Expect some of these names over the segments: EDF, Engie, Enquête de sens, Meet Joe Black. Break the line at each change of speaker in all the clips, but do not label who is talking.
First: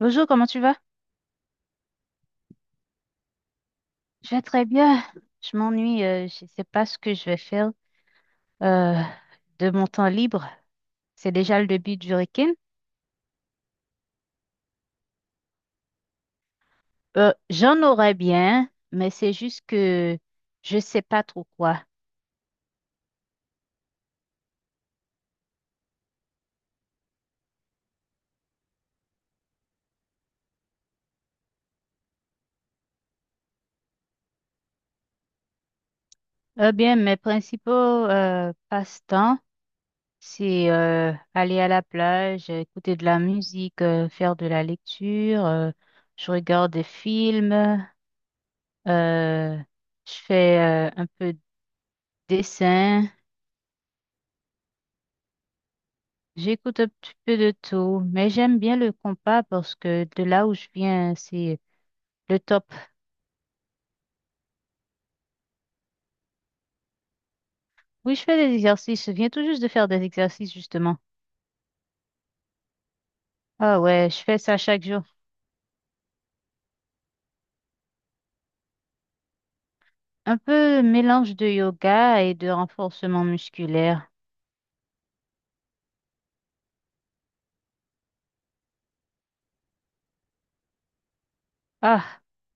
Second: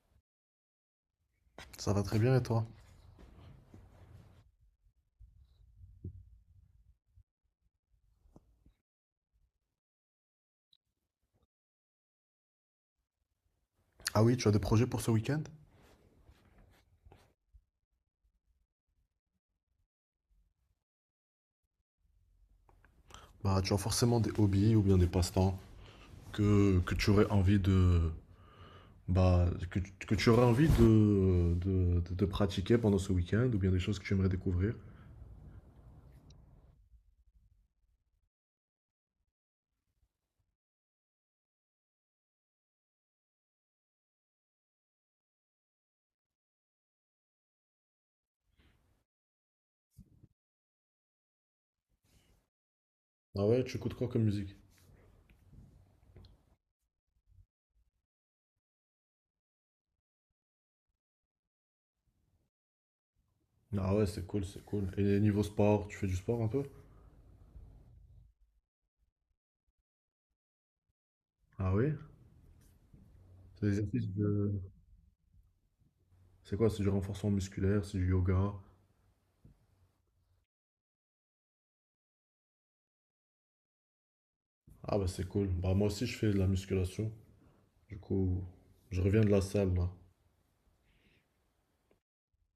Bonjour, comment tu vas?
Ça va très bien et toi?
Je vais très bien. Je m'ennuie, je ne sais pas ce que je vais faire euh, de mon temps libre. C'est déjà le début du week-end.
Ah oui, tu as des projets pour ce week-end?
J'en aurais bien, mais c'est juste que je ne sais pas trop quoi.
Bah, tu as forcément des hobbies ou bien des passe-temps que tu aurais envie de bah que tu aurais envie de pratiquer pendant ce week-end ou bien des choses que tu aimerais découvrir.
Eh bien, mes principaux passe-temps, c'est aller à la plage, écouter de la musique, faire de la lecture, je regarde des films, euh, je fais un peu de dessin.
Ah ouais, tu écoutes quoi comme musique?
J'écoute un petit peu de tout, mais j'aime bien le compas parce que de là où je viens, c'est le top.
Ah ouais, c'est cool, c'est cool. Et niveau sport, tu fais du sport un peu?
Oui, je fais des exercices. Je viens tout juste de faire des exercices, justement.
Ah oui? C'est des
Ah ouais,
exercices
je fais
de...
ça chaque jour.
C'est quoi? C'est du renforcement musculaire, c'est du yoga.
Un peu mélange de yoga et de renforcement musculaire.
Ah bah c'est cool. Bah moi aussi je fais de la musculation. Du coup, je reviens de la salle là.
Ah,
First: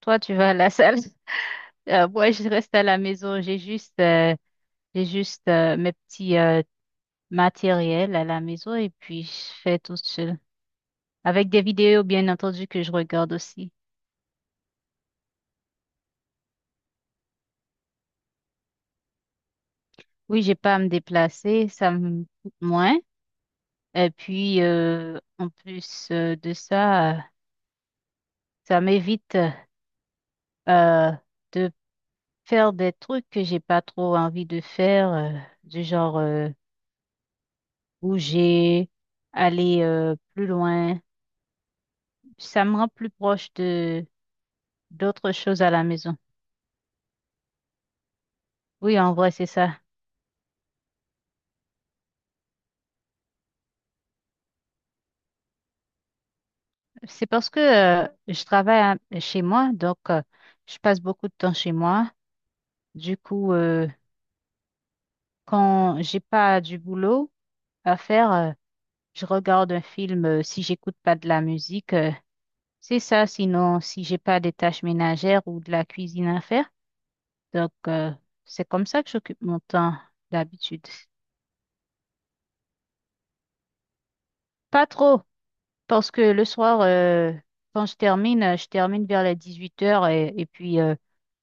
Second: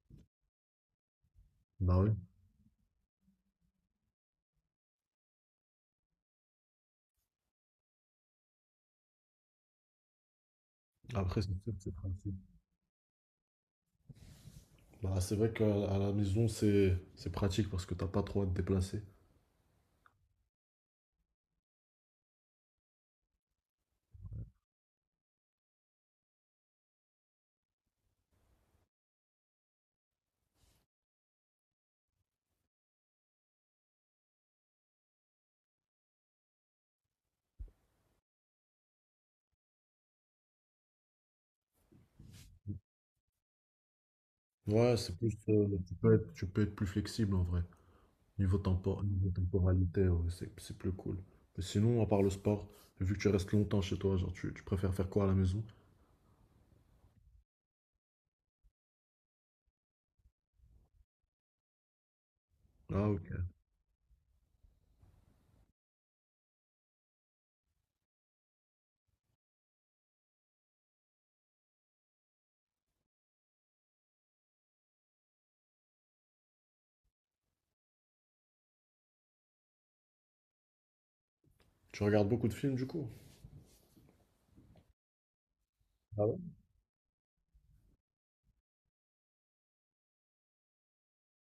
toi, tu vas à la salle.
Bah oui.
Moi, je reste à la maison. J'ai juste mes petits matériels à la maison et puis je fais tout seul.
Après,
Avec
c'est
des
sûr que c'est
vidéos, bien
pratique.
entendu, que je regarde aussi.
Bah, c'est vrai qu'à à la maison, c'est pratique parce que t'as pas trop à te déplacer.
Oui, j'ai pas à me déplacer, ça me coûte moins. Et puis, en plus de ça, ça m'évite euh, de faire des trucs que j'ai pas trop envie de faire, du genre bouger, aller plus loin. Ça me rend plus proche de
Ouais, c'est
d'autres
plus,
choses à la maison.
tu peux être plus flexible en vrai. Niveau
Oui,
tempor-
en
niveau
vrai, c'est ça.
temporalité, ouais, c'est plus cool. Mais sinon, à part le sport, vu que tu restes longtemps chez toi, genre, tu préfères faire quoi à la maison?
C'est parce que chez moi, donc je passe beaucoup de temps chez moi.
Ah,
Du
ok.
coup, quand j'ai pas du boulot à faire. Je regarde un film si j'écoute pas de la musique. C'est ça, sinon si j'ai pas des tâches ménagères ou de la cuisine à faire. Donc c'est comme ça que j'occupe mon temps d'habitude.
Tu regardes beaucoup de films du coup?
Pas trop, parce que
Ah ouais?
le soir, quand je termine vers les 8 heures et puis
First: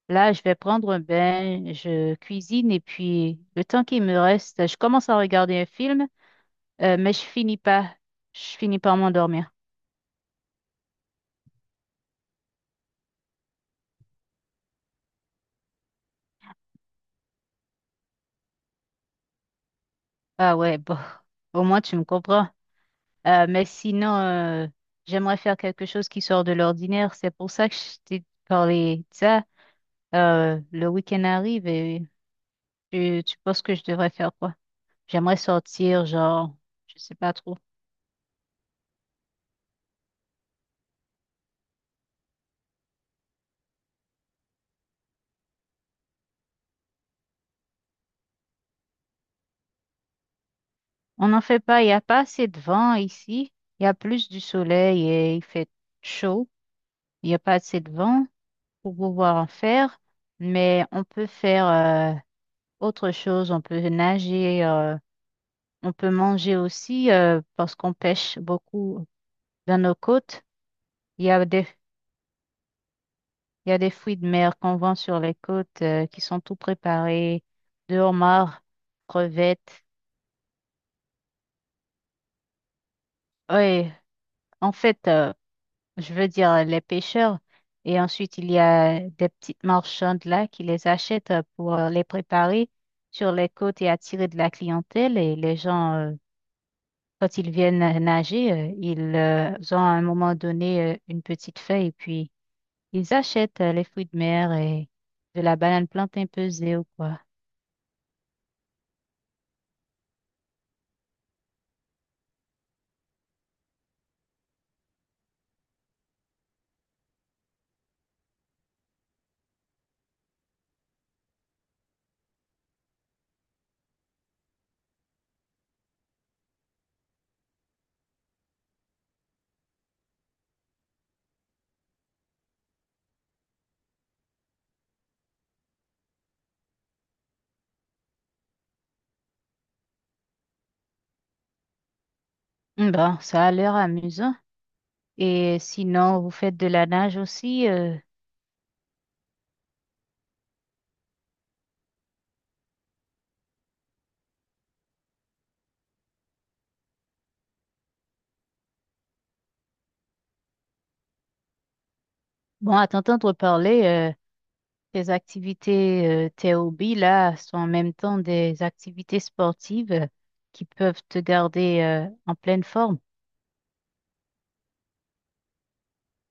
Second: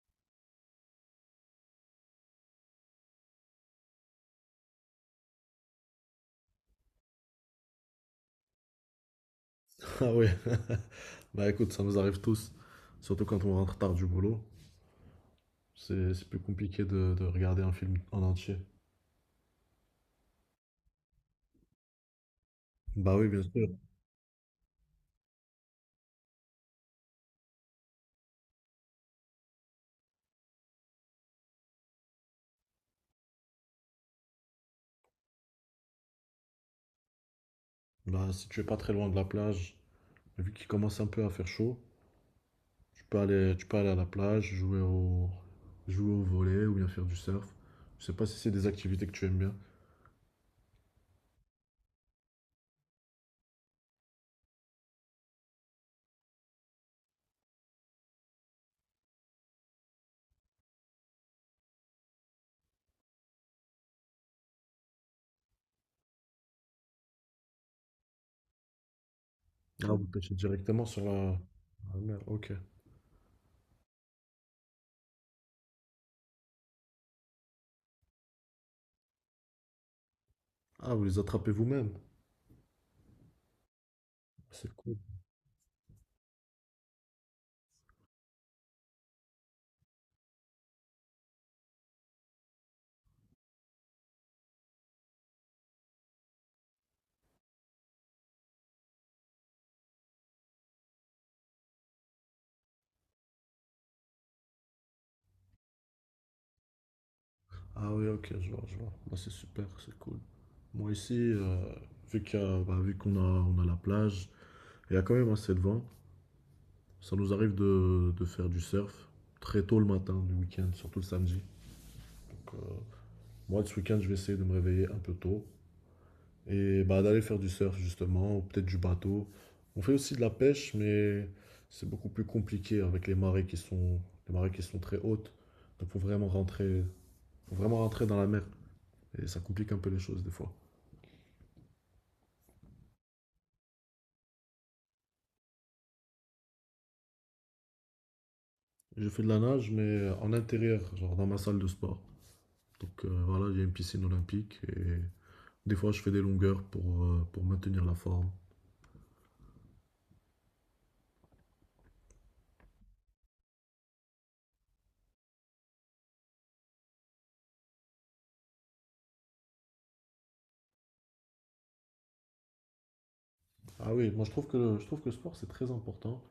là, je vais prendre un bain, je cuisine et puis le temps qui me reste, je commence à regarder un film, mais je finis pas, je finis par m'endormir.
Ah ouais. Bah écoute, ça nous arrive tous. Surtout quand on rentre tard du boulot. C'est plus compliqué de regarder un film en entier.
Ah ouais, bon. Au moins, tu me comprends.
Bah oui, bien
Mais
sûr.
sinon, j'aimerais faire quelque chose qui sort de l'ordinaire. C'est pour ça que je t'ai parlé de ça. Le week-end arrive et tu penses que je devrais faire quoi? J'aimerais sortir, genre, je sais pas trop.
Bah, si tu es pas très loin de la plage, vu qu'il commence un peu à faire chaud, tu peux aller à la plage, jouer au volley ou bien faire du surf. Je sais pas si c'est des activités que tu aimes bien.
On n'en fait pas, il n'y a pas assez de vent ici. Il y a plus du soleil et il fait chaud. Il n'y a pas assez de vent pour pouvoir en faire. Mais on peut faire autre chose. On peut nager, on peut manger aussi parce qu'on pêche beaucoup. Dans
Ah,
nos
vous pêchez
côtes,
directement sur
il y
la,
a des,
la mer, ok.
il y a des fruits de mer qu'on vend sur les côtes qui sont tout préparés, de homards, crevettes.
Ah, vous les attrapez vous-même.
Oui, en
C'est cool.
fait, je veux dire les pêcheurs. Et ensuite, il y a des petites marchandes là qui les achètent pour les préparer sur les côtes et attirer de la clientèle. Et les gens, quand ils viennent nager, ils ont à un moment donné une petite feuille et puis ils achètent les fruits de mer et de la banane plantain pesée ou quoi.
Ah oui, ok, je vois, je vois. Bah, c'est super, c'est cool. Moi ici, vu qu'il y a- bah, vu qu'on a la plage, il y a quand même assez de vent. Ça nous arrive de faire du surf très tôt le matin du week-end, surtout le samedi. euh, Moi, ce week-end, je vais essayer de me réveiller un peu tôt et bah, d'aller faire du surf, justement, ou peut-être du bateau. On fait aussi de la pêche, mais c'est beaucoup plus compliqué avec les marées qui sont très hautes. Donc, faut vraiment rentrer dans la mer et ça complique un peu les choses des fois.
Hmm, bon, ça a l'air amusant. Et sinon, vous faites de la nage aussi.
Je fais de la nage, mais en intérieur, genre dans ma salle de sport. Donc, voilà, il y a une piscine olympique et des fois, je fais des longueurs pour maintenir la forme.
Bon, à t'entendre parler, tes activités, tes hobbies, là, sont en même temps des activités sportives qui peuvent te garder, en pleine forme.
Ah oui, moi, je trouve que le sport, c'est très important.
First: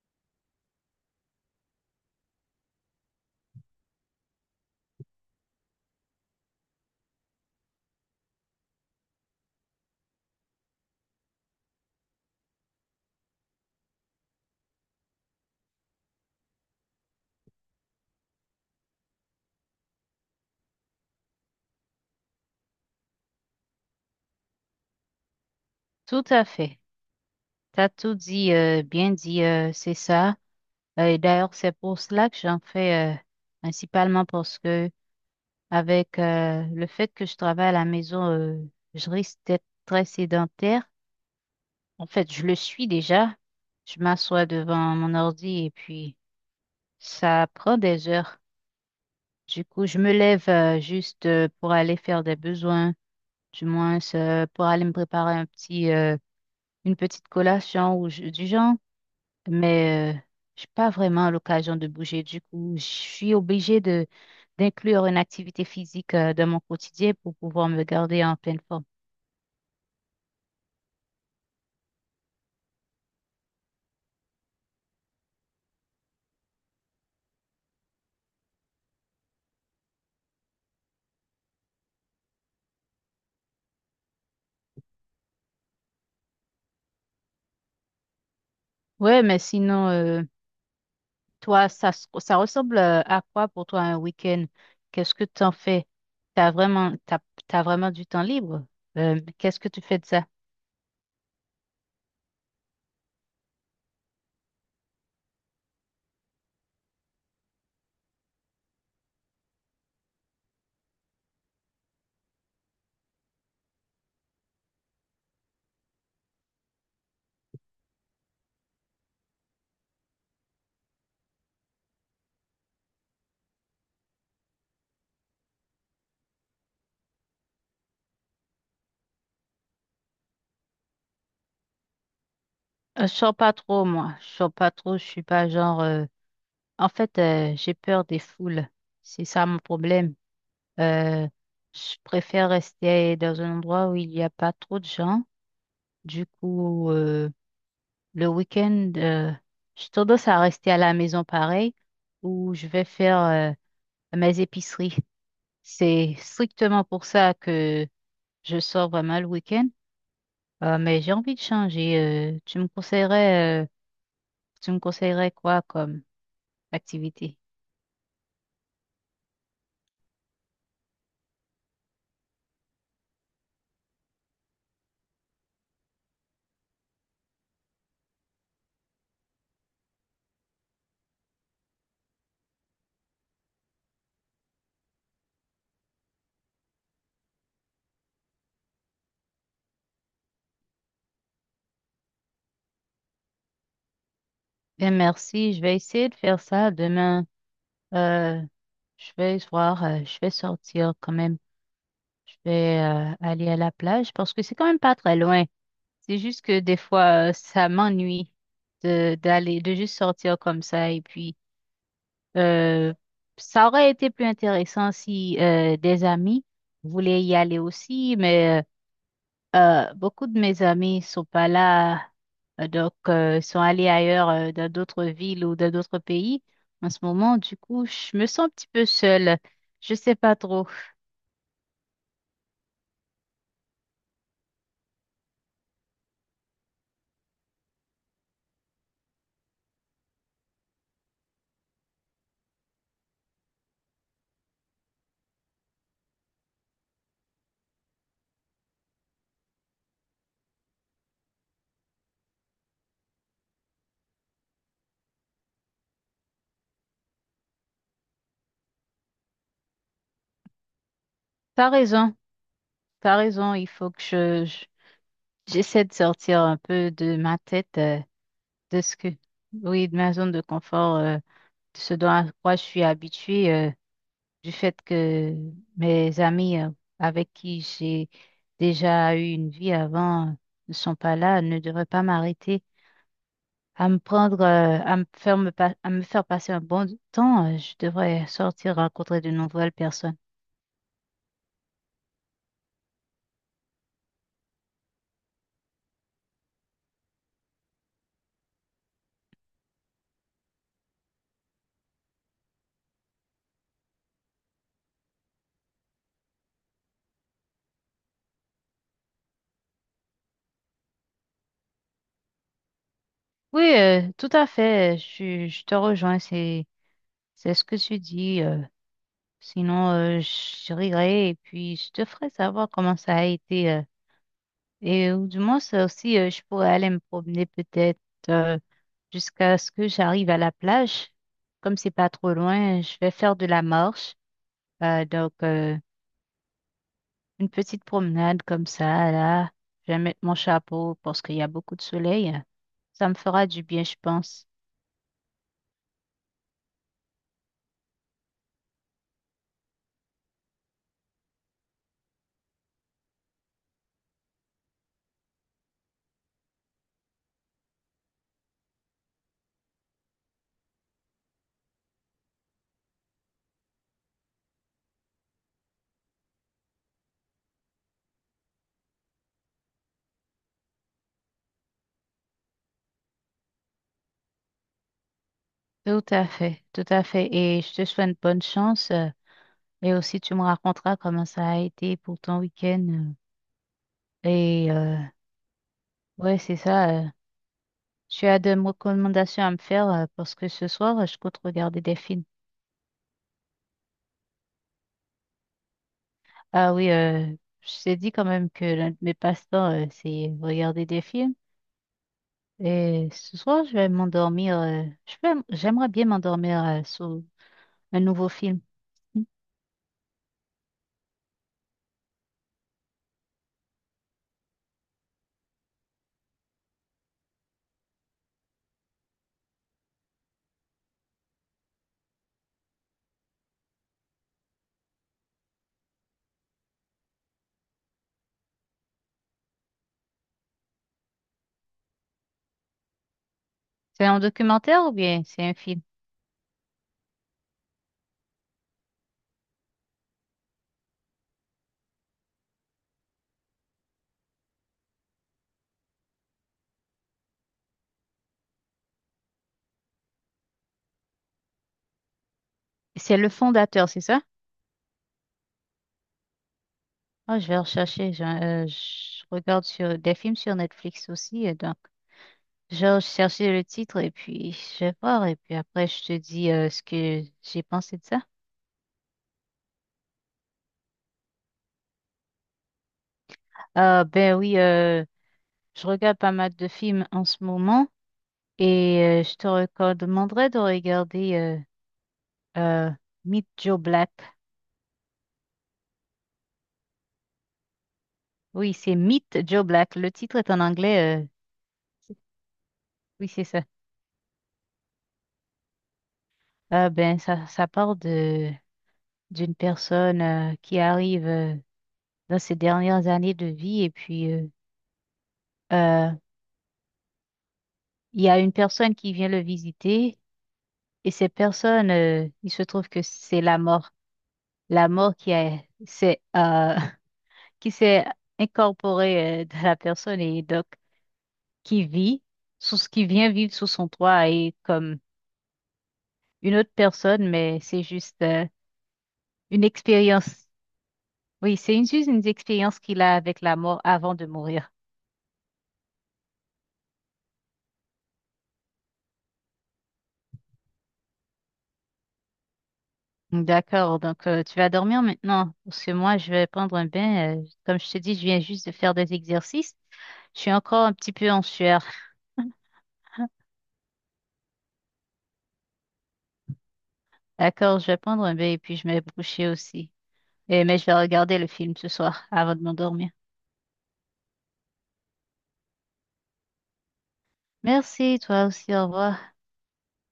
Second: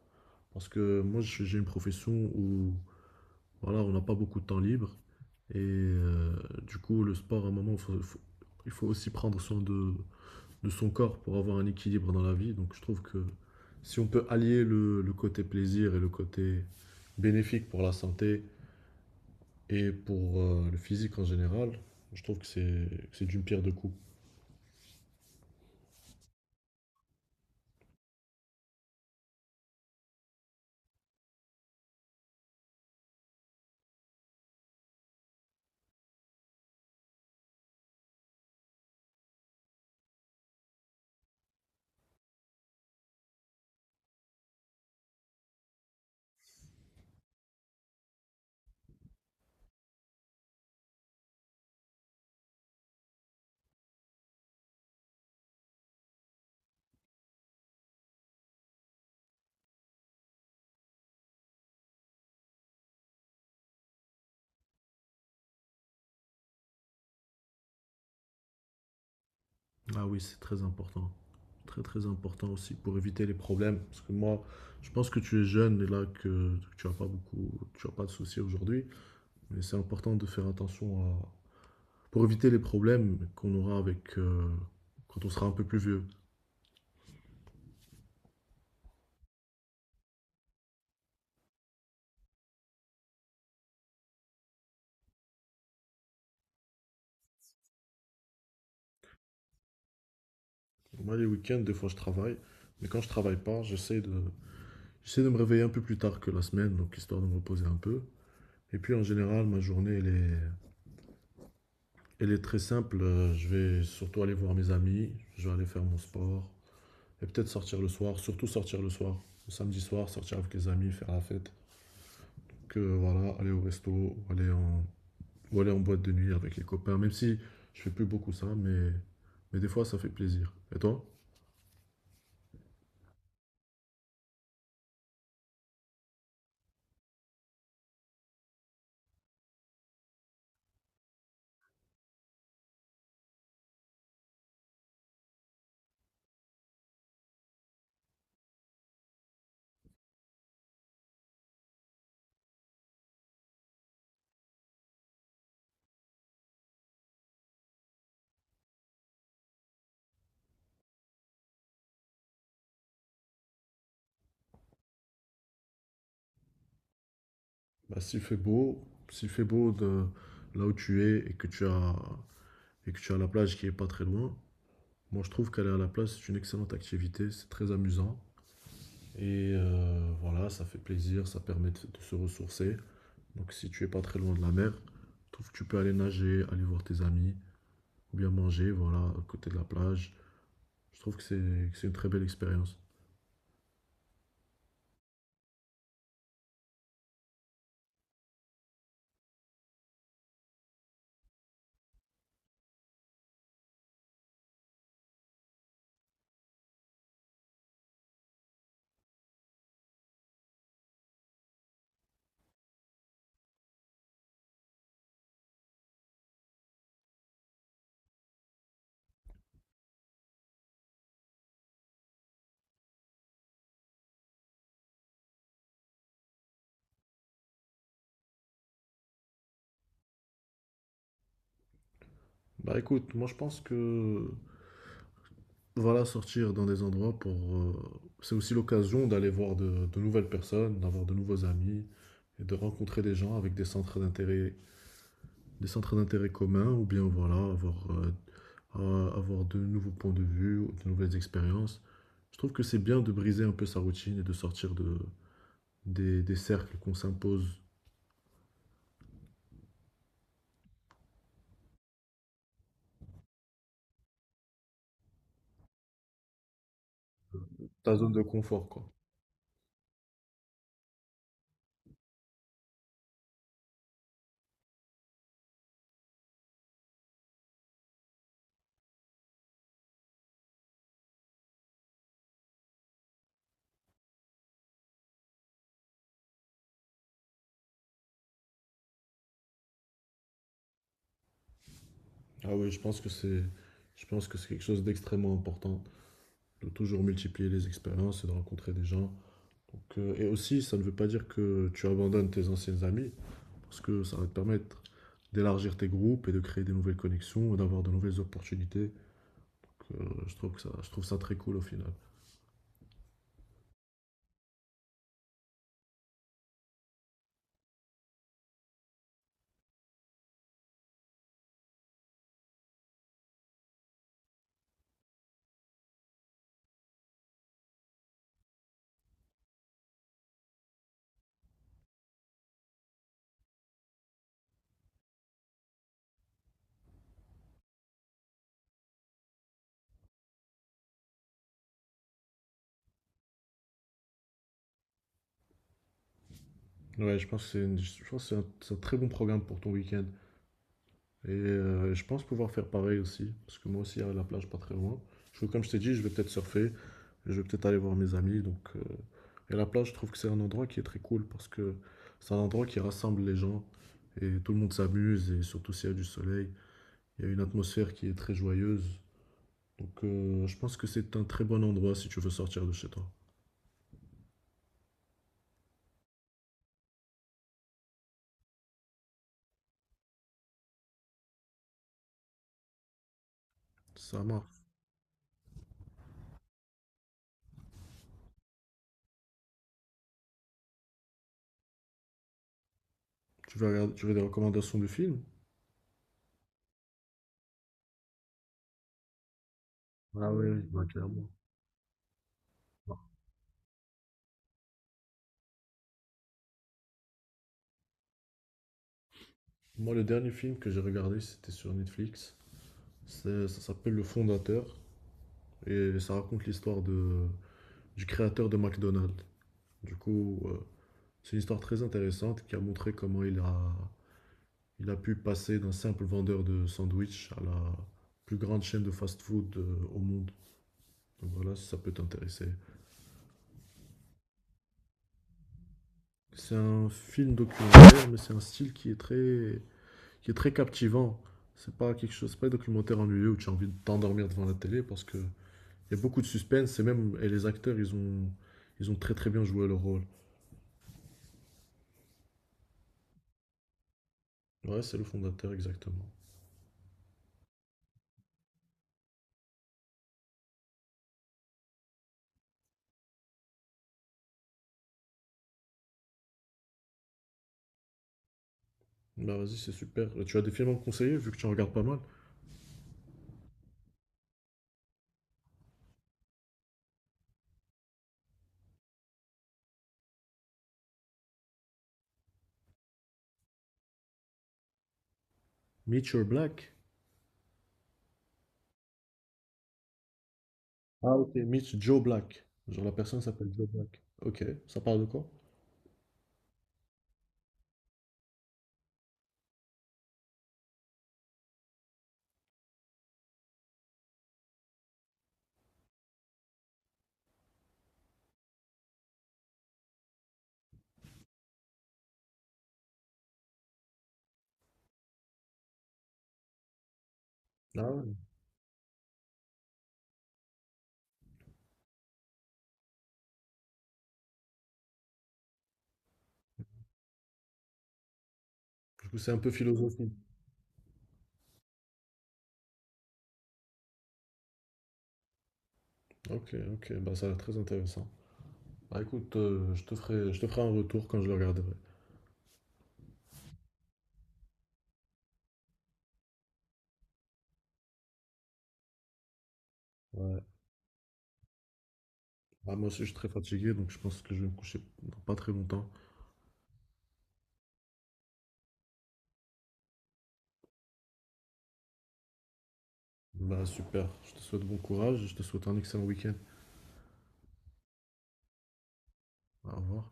Parce que moi, j'ai une profession où voilà, on n'a pas beaucoup de temps libre. Et du coup, le sport, à un moment, il faut aussi prendre soin de son corps pour avoir un équilibre dans la vie. Donc, je trouve que si on peut allier le côté plaisir et le côté bénéfique pour la santé et pour le physique en général, je trouve que c'est d'une pierre deux coups.
Tout à fait. T'as tout dit, bien dit, c'est ça. Et d'ailleurs, c'est pour cela que j'en fais, principalement parce que avec le fait que je travaille à la maison, je risque d'être très sédentaire. En fait, je le suis déjà. Je m'assois devant mon ordi et puis ça prend des heures. Du coup, je me lève juste pour aller faire des besoins, du moins pour aller me préparer un petit, une petite collation ou du genre. Mais j'ai pas vraiment l'occasion de bouger. Du coup, je suis obligée de d'inclure une activité physique dans mon quotidien pour pouvoir me garder en pleine forme.
Ah oui, c'est très important. Très très important aussi pour éviter les problèmes. Parce que moi, je pense que tu es jeune et là que, tu n'as pas beaucoup, tu as pas de soucis aujourd'hui. Mais c'est important de faire attention à, pour éviter les problèmes qu'on aura avec quand on sera un peu plus vieux.
Ouais, mais sinon, toi, ça, ça ressemble à quoi pour toi un week-end? Qu'est-ce que tu en fais? T'as vraiment, t'as, t'as vraiment du temps libre? Qu'est-ce que tu fais de ça?
Moi, les week-ends, des fois, je travaille. Mais quand je travaille pas, j'essaie de me réveiller un peu plus tard que la semaine, donc histoire de me reposer un peu. Et puis en général, ma journée, elle est très simple. Je vais surtout aller voir mes amis, je vais aller faire mon sport, et peut-être sortir le soir, surtout sortir le soir. Le samedi soir, sortir avec les amis, faire la fête. Que voilà, aller au resto ou aller en boîte de nuit avec les copains. Même si je fais plus beaucoup ça, mais des fois ça fait plaisir. Et toi?
Je sors pas trop, moi. Je sors pas trop. Je suis pas genre. En fait, j'ai peur des foules. C'est ça mon problème. Euh, je préfère rester dans un endroit où il n'y a pas trop de gens. Du coup, le week-end, j'ai tendance à rester à la maison pareil, où je vais faire. Mes épiceries. C'est strictement pour ça que je sors vraiment le week-end. Mais j'ai envie de changer. euh, tu me conseillerais, euh, Tu me conseillerais quoi comme activité?
Bah, s'il fait beau de là où tu es et que tu as la plage qui est pas très loin, moi je trouve qu'aller à la plage c'est une excellente activité, c'est très amusant. Et voilà, ça fait plaisir, ça permet de se ressourcer. Donc si tu es pas très loin de la mer, je trouve que tu peux aller nager, aller voir tes amis, ou bien manger, voilà, à côté de la plage. Je trouve que c'est une très belle expérience.
Bien, merci. Je vais essayer de faire ça demain. Euh, je vais voir, je vais sortir quand même. Je vais aller à la plage parce que c'est quand même pas très loin. C'est juste que des fois, ça m'ennuie de d'aller, de juste sortir comme ça. Et puis, euh, ça aurait été plus intéressant si des amis voulaient y aller aussi, mais beaucoup de mes amis sont pas là, donc sont allés ailleurs, dans d'autres villes ou dans d'autres pays. En ce moment, du coup, je me sens un petit peu seule. Je sais pas trop.
Bah écoute, moi je pense que voilà, sortir dans des endroits pour c'est aussi l'occasion d'aller voir de nouvelles personnes, d'avoir de nouveaux amis et de rencontrer des gens avec des centres d'intérêt communs, ou bien voilà, avoir avoir de nouveaux points de vue, ou de nouvelles expériences. Je trouve que c'est bien de briser un peu sa routine et de sortir de, des cercles qu'on s'impose,
T'as raison, t'as raison. Il faut que j'essaie de sortir un peu de ma tête.
ta zone de confort,
De
quoi.
ce que, oui, de ma zone de confort, de ce dont à quoi je suis habituée, du fait que mes amis avec qui j'ai déjà eu une vie avant ne sont pas là, ne devraient pas m'arrêter à me faire à me faire passer un bon temps. Je devrais sortir rencontrer de nouvelles personnes.
Ah oui, je pense que c'est quelque chose d'extrêmement important, de toujours multiplier les expériences et de rencontrer des gens. Donc, et aussi, ça ne veut pas dire que tu abandonnes tes anciennes amies, parce que ça va te permettre d'élargir tes groupes et de créer des nouvelles connexions et d'avoir de nouvelles opportunités. Donc, je trouve que ça, je trouve ça très cool au final.
Oui, tout à fait. Je te rejoins. C'est ce que tu dis. Sinon, je rirai et puis je te ferai savoir comment ça a été. Et ou du moins, ça aussi, je pourrais aller me promener peut-être euh, jusqu'à ce que j'arrive à la plage. Comme c'est pas trop loin, je vais faire de la marche. Donc, une petite promenade comme ça, là. Je vais mettre mon chapeau parce qu'il y a beaucoup de soleil. Ça me fera du bien, je pense.
Ouais, je pense que c'est un très bon programme pour ton week-end. Et je pense pouvoir faire pareil aussi, parce que moi aussi, il y a la plage pas très loin. Je, comme je t'ai dit, je vais peut-être surfer, je vais peut-être aller voir mes amis. Donc, et la plage, je trouve que c'est un endroit qui est très cool, parce que c'est un endroit qui rassemble les gens, et tout le monde s'amuse, et surtout s'il y a du soleil, il y a une atmosphère qui est très joyeuse. Donc je pense que c'est un très bon endroit si tu veux sortir de chez toi.
Tout à fait, tout à fait. Et je te souhaite bonne chance. Et aussi, tu me raconteras comment ça a été pour ton week-end.
Ça marche.
Et ouais, c'est ça. Tu as des recommandations à me faire parce que ce soir, je compte regarder des films.
Tu veux regarder, tu veux des recommandations de films?
Ah oui, je t'ai dit quand même que l'un de mes passe-temps,
Ah
c'est
oui, oui, bah,
regarder des
clairement.
films. Et ce soir, je vais m'endormir. J'aimerais bien m'endormir sur un nouveau film. Mm.
Moi, le dernier film que j'ai regardé, c'était sur Netflix. Ça s'appelle Le Fondateur et ça raconte l'histoire de, du créateur de McDonald's. Du coup, c'est une histoire très intéressante qui a montré comment il a pu passer d'un simple vendeur de sandwich à la plus grande chaîne de fast-food au monde. Donc voilà, si ça peut t'intéresser.
C'est un documentaire ou bien c'est un film?
C'est un film documentaire, mais c'est un style qui est très captivant. C'est pas un documentaire ennuyeux où tu as envie de t'endormir devant la télé parce que il y a beaucoup de suspense et même et les acteurs, ils ont très très bien joué leur rôle.
C'est Le Fondateur, c'est ça?
Ouais, c'est le fondateur, exactement.
Ah, je vais rechercher. Je regarde sur des films sur Netflix aussi, et donc, je vais rechercher le titre et puis je vais voir. Et puis après, je te dis ce que j'ai pensé de ça.
Bah vas-y, c'est super. Tu as des films à me conseiller, vu que tu en regardes pas mal.
Ah, ben oui, je regarde pas mal de films en ce moment et je te recommanderais de regarder euh, Meet Joe Black.
Meet Your Black.
Oui, c'est Meet Joe Black. Le titre est en
Ah,
anglais.
ok. Meet Joe Black. Genre la personne
Oui, c'est
s'appelle
ça.
Joe Black. Ok, ça parle de quoi?
Ah ben, ça parle de d'une personne qui arrive dans ses dernières années de vie et puis euh, il y a une personne qui vient le visiter et cette personne, il se trouve que c'est la mort, la mort qui a, c'est, euh, qui
Ah
s'est
ouais.
incorporée dans la personne et donc qui vit sous ce qui vient vivre sous son toit et comme une autre personne, mais c'est juste
Du coup, c'est un peu
une
philosophique.
expérience. Oui, c'est une, juste une expérience qu'il a avec la mort avant de mourir.
Ok, ok, bah ça a l'air très intéressant. Bah écoute, je te ferai un retour quand je le regarderai.
D'accord, donc tu vas dormir maintenant, parce que moi je vais prendre un bain. Comme je te dis, je viens juste de faire des exercices.
Ouais.
Je suis encore un petit peu en sueur.
Bah, moi aussi, je suis très fatigué, donc je pense que je vais me coucher dans pas très longtemps.
D'accord, je vais prendre un bain et puis je vais me coucher aussi. Et, mais je vais regarder le film ce soir avant de m'endormir.
Bah super, je te souhaite bon courage et je te souhaite un excellent week-end.
Merci, toi aussi, au revoir.
Au revoir.